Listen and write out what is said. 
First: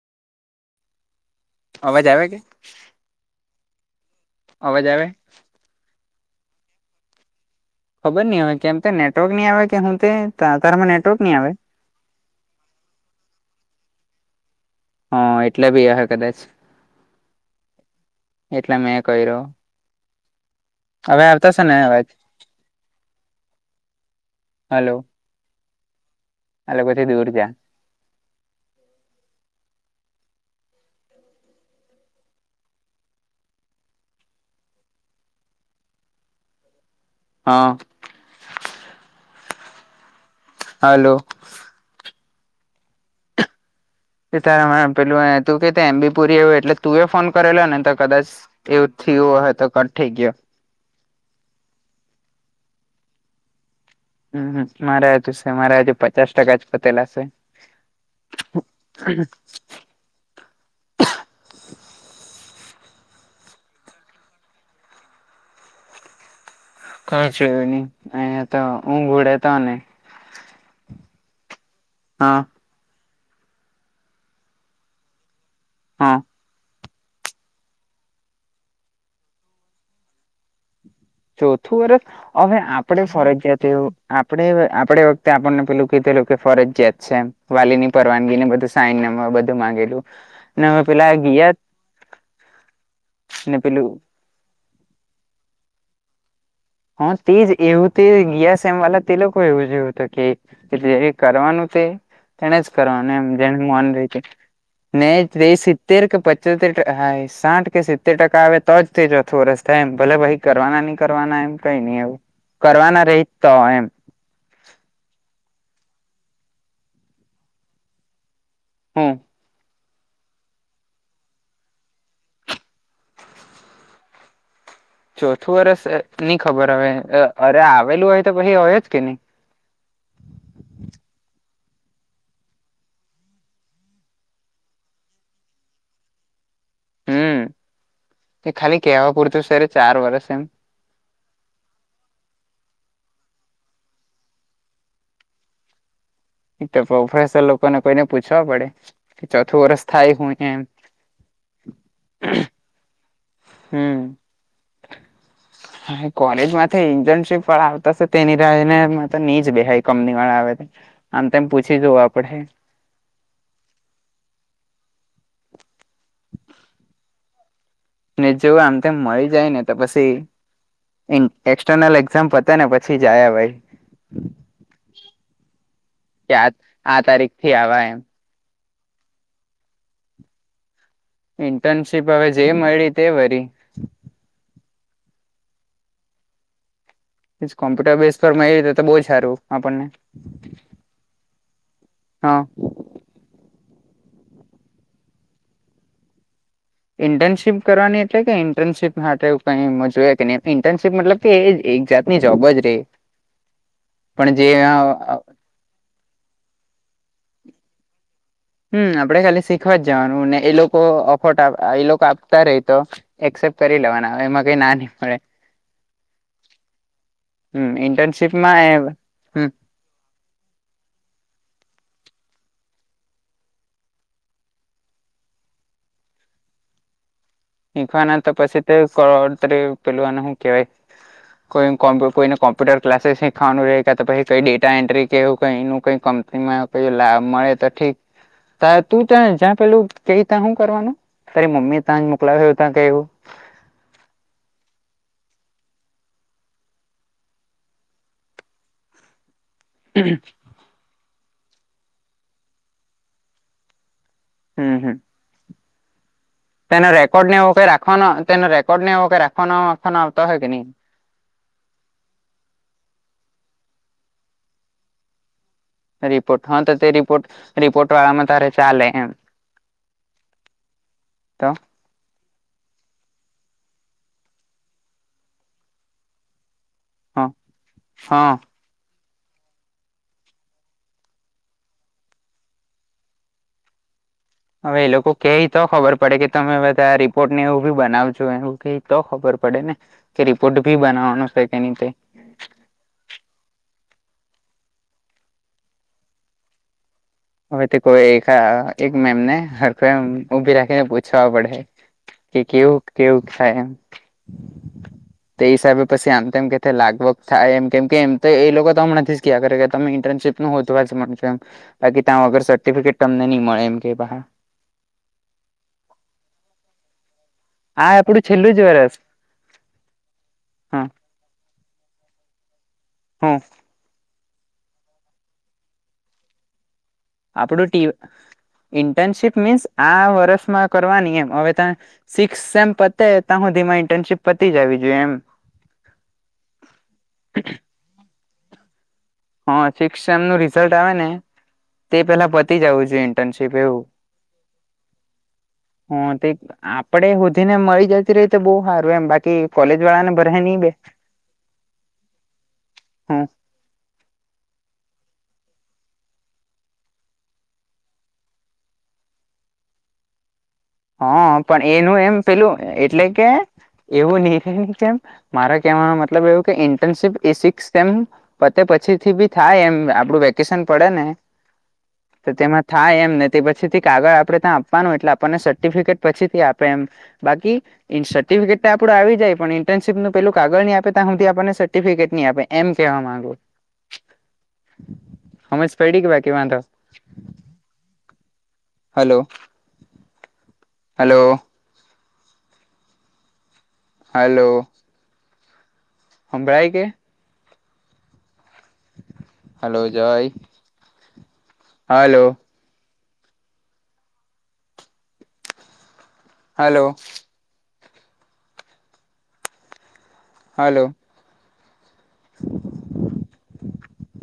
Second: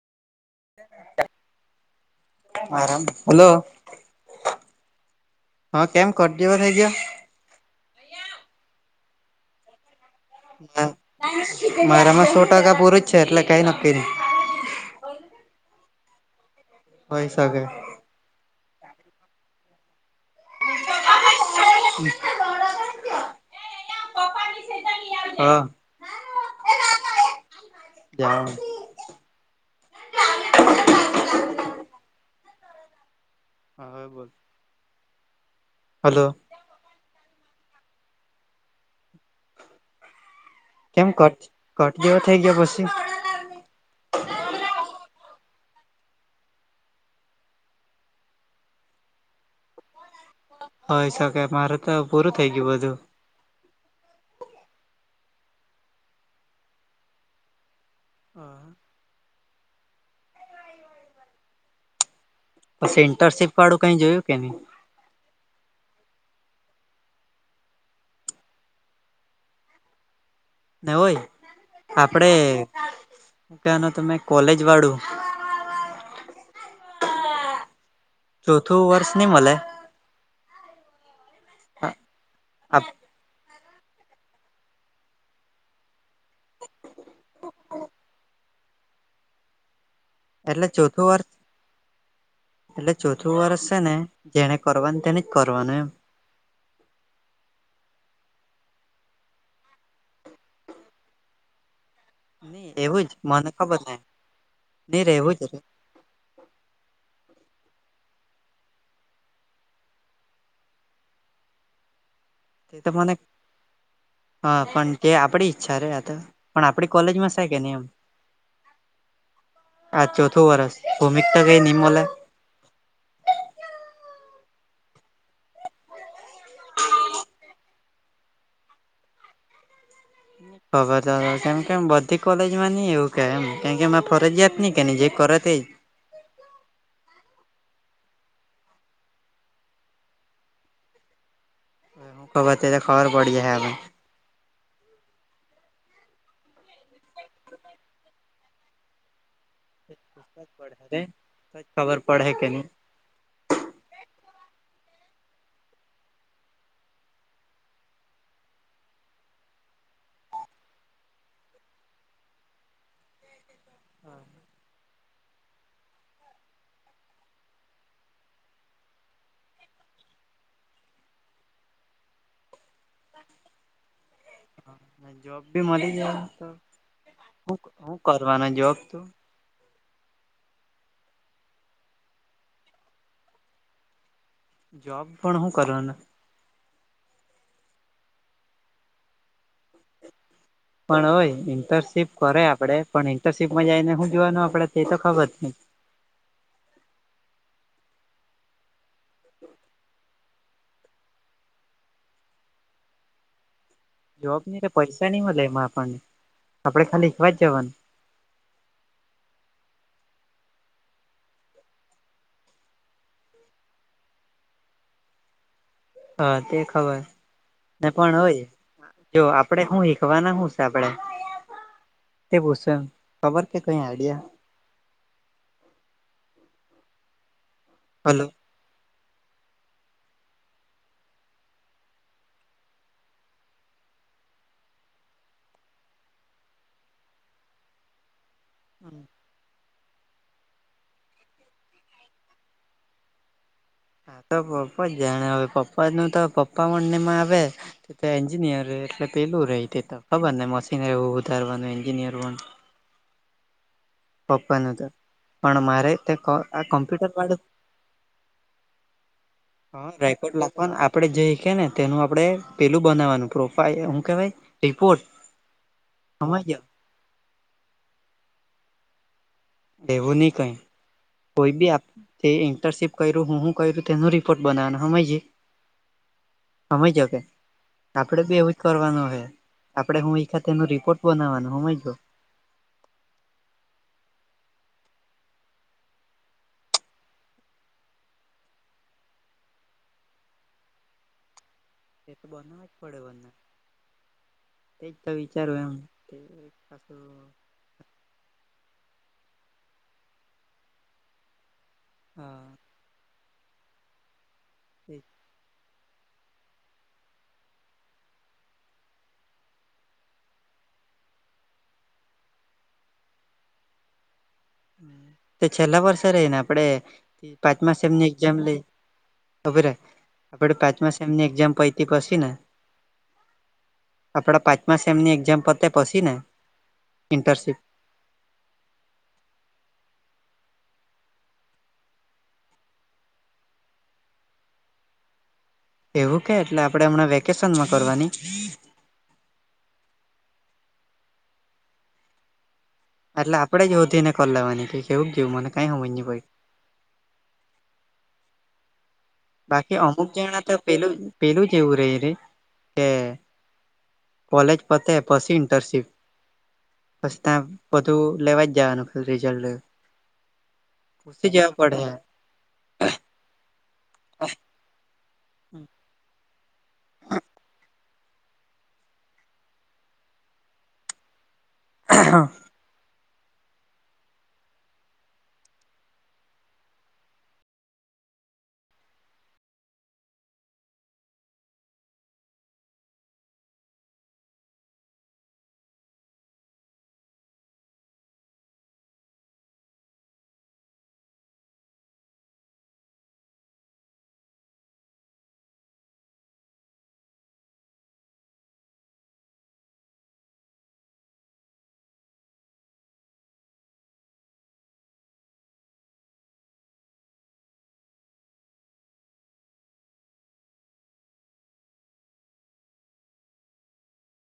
[inaudible] અવાજ આવે કે? આરામ હલો. અવાજ આવે? હ કેમ કટ જેવો થઈ ગ્યો ખબર ની હવે કેમ તે નેટવર્ક નહી આવે કે હું તે તારામાં નેટવર્ક હા, નહી આવે મારામાં સો ટકા પૂરું જ છે, એટલે કઈ નક્કી નહી. હા એટલે બી હયે કદાચ. હોય સકે. એટલા મેં કઈરો. હવે આવતા છે ને અવાજ હલો હા. [unintelligible] [unintelligible] હલો. હા. કેમ હલો કટ કટ થઇ ગયા પછી? સીતારમણ પેલું તું કે એમ બીપુરી એ એટલે તું એ ફોન કરેલો ને તો કદાચ એવું થયું હોય તો કંઠઈ ગયો. હોય શકે, મારે તો પૂરું થઇ ગયું બધું. હમ્મ [unintelligible] જ પટેલા છે. હા. [unintelligible] પછી ઇન્ટર્શિપ વાળું કઈ જોયું કે નહીં? કઈ જોયું નહી અહીયા તો ઊઘોડે તો ને. ને હોય આપડે હા ત્યાં નો તમે કોલેજ વાળું. હા. ચોથું વર્ષ ની મલે. ચોથું વર્ષ હવે આપડે ફરજિયાત તે આપણે આપણે વખતે આપણને પેલું કીધેલુ ફરજ જયાત છે એમ વાલીની. પરવાનગી ને બધું સાઈન બધું માંગેલું. એટલે ને હવે ચોથું પેલા વર્ષ ગયા એટલે ચોથું વર્ષ છે ને. જેને કરવાનું તેને જ કરવાનું એમ. હ તે જ એવું તે ગેસ એમ વાલા તે લોકો એવું જોવું હત કે કે જે કરવાનું તે. તેને જ નહી કરો એવું અને મને જેને ખબર મોન ને જ નહી રે એવું જ રેશ. તેર કે પચોતેર ટકા હ સાઠ કે સિત્તેર ટકા આવે તો જ થ ચોથો વ રસ થાય એમ ભલે ભાઈ કરવાના નહી કરવાના એમ કઈ નહી એ તે તો કરવાના મને રહી જતા હો એમ. હા પણ તે આપડી ઈચ્છા રે આ તો પણ આપણી કોલેજમાં છે કે નહી એમ? હમ્મ. આા ચોથું વરસ ભૂમિકતા કઈ નિમોલ. ચોથું વરષ નઈ ખબર હવે અરે આવેલું હોય તો પછી હોય જ કે નહી. ખબર તો કેમ કે બધી કોલેજ માં નઈ એવું કે એમ કેમ કે એમાં ફરજયાત નહી કે ન જે કરે તે હમ્મ એ ખાલી કેવા પૂરતું સર ચાર વર્ષ એમ. પબતે તો ખબર બડી હ. એ તો પ્રોફસર લોકોને કોઈને પૂછવા પડે? કે ચોથું વરષ થાય હું એમ. જ ખબર પડે કે નહી હમ્મ. હા કોલેજમાંથી ઇન્ટર્નશીપ વા આવતાશે તેની લને ની જ બેહ કંપની વા આવે આમ તેમ પૂછી જવું આપડે. [inaudible] ને જો આમ તેમ મળી જાય ને તો પછી. એક્સટર્નલ એક્ઝામ પતા ને પછી જયા આવીએ. જોબ ભી મળી જાય કે તો આ તારીખ થી આવા એમ હું કરવાના જોબ તો ઇન્ટર્નશીપ હવે જે મળી તે વરી. જોબ પણ હું કરવા? કોમ્પ્યુટર બેઝ પર મળી તો બહ સારું આપણને પણ હોય ઇન્ટર્નશીપ હા કરે આપડે પણ ઇન્ટર્નશીપમાં જઈને શું જોવાનું આપડે તે તો ખબર ન ઇન્ટર્નશીપ કરવાની એટલે કે ઇન્ટર્નશીપ માટે કજ કે? ઇન્ટર્નશીપ મતલબ કે એક જાતની જોબ જ રે. પણ જોબ જે ની તો પૈસા નની હમ મળ લે એમાં આપણને આપડે ખાલી એકવા જ જવાનું. હમ આપડે ખાલી શીખવા જ જવાનું ને એ લોકો અફોટ એ લોકો આપતા રે તો એક્સેપ્ટ કરી લેવાના એમાં કઈ ના નહી મળે હા તે ખબર હમ ને પણ હોય ઇન્ટર્નશીપમાં જો હમ આપડે હું શીખવાના હું છે. આપડે તે પૂછન ખબર કે કંઈ આઈડિયા શીખવાના હલો તો પછી તે કરોડતરી પેલુંને શું કેવાય કોઈ કોઈને કોમ્પુટર ક્લાસ શીખવાનું રહે પછ કઈ ડેટા એન્ટ્રી કેવ કઈ કઈ ક લાભ મળે તો ઠીક. ત તું ત્યા જ્યાં પેલું ક ત્યાં શું કરવાનું તારી મમ્મી ત્યાં જ મોકલાવેું ત્યાં કું હા તો પપ્પા જ જાણે હવે પપ્પા નું તો પપ્પા મંનેમાં આવે તો એન્જિનિયર એટલે પેલું રહી તે તો ખબર ને મશીન એવું ઉધારવાનું એન્જિનિયર પણ પપ્પ ન હમ હતું હમ પણ મારે તે તેનો કોમ્પ્યુટર રેકોર્ડ વાળું ને ઓવ રાખવાનો તેનો રેકોર્ડ ને એવ રાખવાનોખવા આવતા હોય કે નહી આપણે જઈ કે ને તેનું આપણે પેલું બનાવવાનું પ્રોફાાઈલ હું કહેવાય રિપોર્ટ રિપોર્ટ હા સમજ્યા તો તે રિપોર્ટ રિપોર્ટ વાળામાં તારે ચાલે એમ એવું નહી કઈ કોઈ તો બી આપ તે ઇન્ટર્નશિપ કર્યું હું શું કરું તેનો રિપોર્ટ બનાવવા સમય સમયજકે હ આપડે હા બી એવું- કરવાનું હે આપડે હું એ ખાતે ન રિપોર્ટ બનાવવાનો સમજ ગ હવે એ લોકો કે તો ખબર પડે કે તમે બધા રિપોર્ટ ને એવું બી બનાવજો એવું કે તો ખબર પડે ને કે રિપોર્ટ ભી બનાવાનું છે કે નતે. એ તો બનવા જ પડે બંને [unintelligible] તે જ તો વિચારય એમ પાસું [inaudible] હવે તે કોઈ એકા એક મેમને હખ ઉભી રાખીને પૂછવા પડે. કે હા કેવું કેવું થાય એમ. [unintelligible] તે હિસાબે પછી આમ તેમમ કે લાગભગ થાય એમ કેમ કે એમ તો એ લોકો તોમ નથી જ ક્યા કરે કે તમે ઇન્ટર્નશીપ હું હો તો વા જ છું એમ બાકી ત્યાં વગર સર્ટિફિકેટ તમને નહી મળે એમ કે પાહા- તે છેલ્લા વર્ષે રહીને આપડે પાંચમા આ સેમની આપડું એક્ઝામ છેલ્લું લઈ. જ વરસ ખબર હે આપડે હ પાંચમા સેમની એઝામ પતી પસી ને હમ્મ. [inaudible] આપડા પાંચમા સેમ ની એક્ઝામ પતે પછી ને? ઇન્ટર્નશીપ આપડું ટી ઇન્ટર્નશીપ મીન્સ આ વર્ષમાં કરવાની એમ હવે ત્યા. સિક્મ સેમ પતે તા હું ધીમા ઇન્ટર્નશીપ પતી જ જાવી જોઈએ એમ. એવું કે એટલે આપડે હમણાં વેકેશનમાં કરવાની? હા સિક્સ સેમ નું રિઝલ્ટ આવેને તે પેલા પતી જવું છે. એટલે આપણેે જતી એને કરી લવાની કેવું કેયું મને કઈ સમજ હ નહી પડી. તે આપડે સુધી ને મળી જતી રહી તો બહું સારું એમ બાકી. બાકી કોલેજ અમુક વાળાને ભરાય જણા તો નહી બે પેલું પેલું જ એવું રહી રહી કે હમ કોલેજ પતે પછી ઇન્ટર્નશિપ- બસ ત્યાં બધું લેવા જવાનું રિઝલ્ટ- પૂછી હ જવા પણ પડે એનું એમ પેલું એટલે કે એવું નહું રેવુ કેમ મારા કેવા મતલબ એવું કે ઇન્ટર્નશીપ એ સિકસ એમ પતે પછી થી બી થાય એમ આપડું વેકેશન પડે ને- હા તો [inaudible] તેમાં થાય એમ ને તે પછીથી કાગળ આપણે ત્યાં આપવાનું એટલે આપણને સર્ટિફિકેટ પછી થી આપે એમ બાકી સર્ટિફિકેટ તો આપડું આવી જાય પણ ઇન્ટેશિપ નું પેલું કાગળ નહી આપે તો આમ આપણને સર્ટિફિકેટ નઈ આપે એમ કેવા માંગુ હમજ પડી કેવા કે હલો હલો હલો હમણાંય છે. હલો જય હા હલો હલો હલ્લો.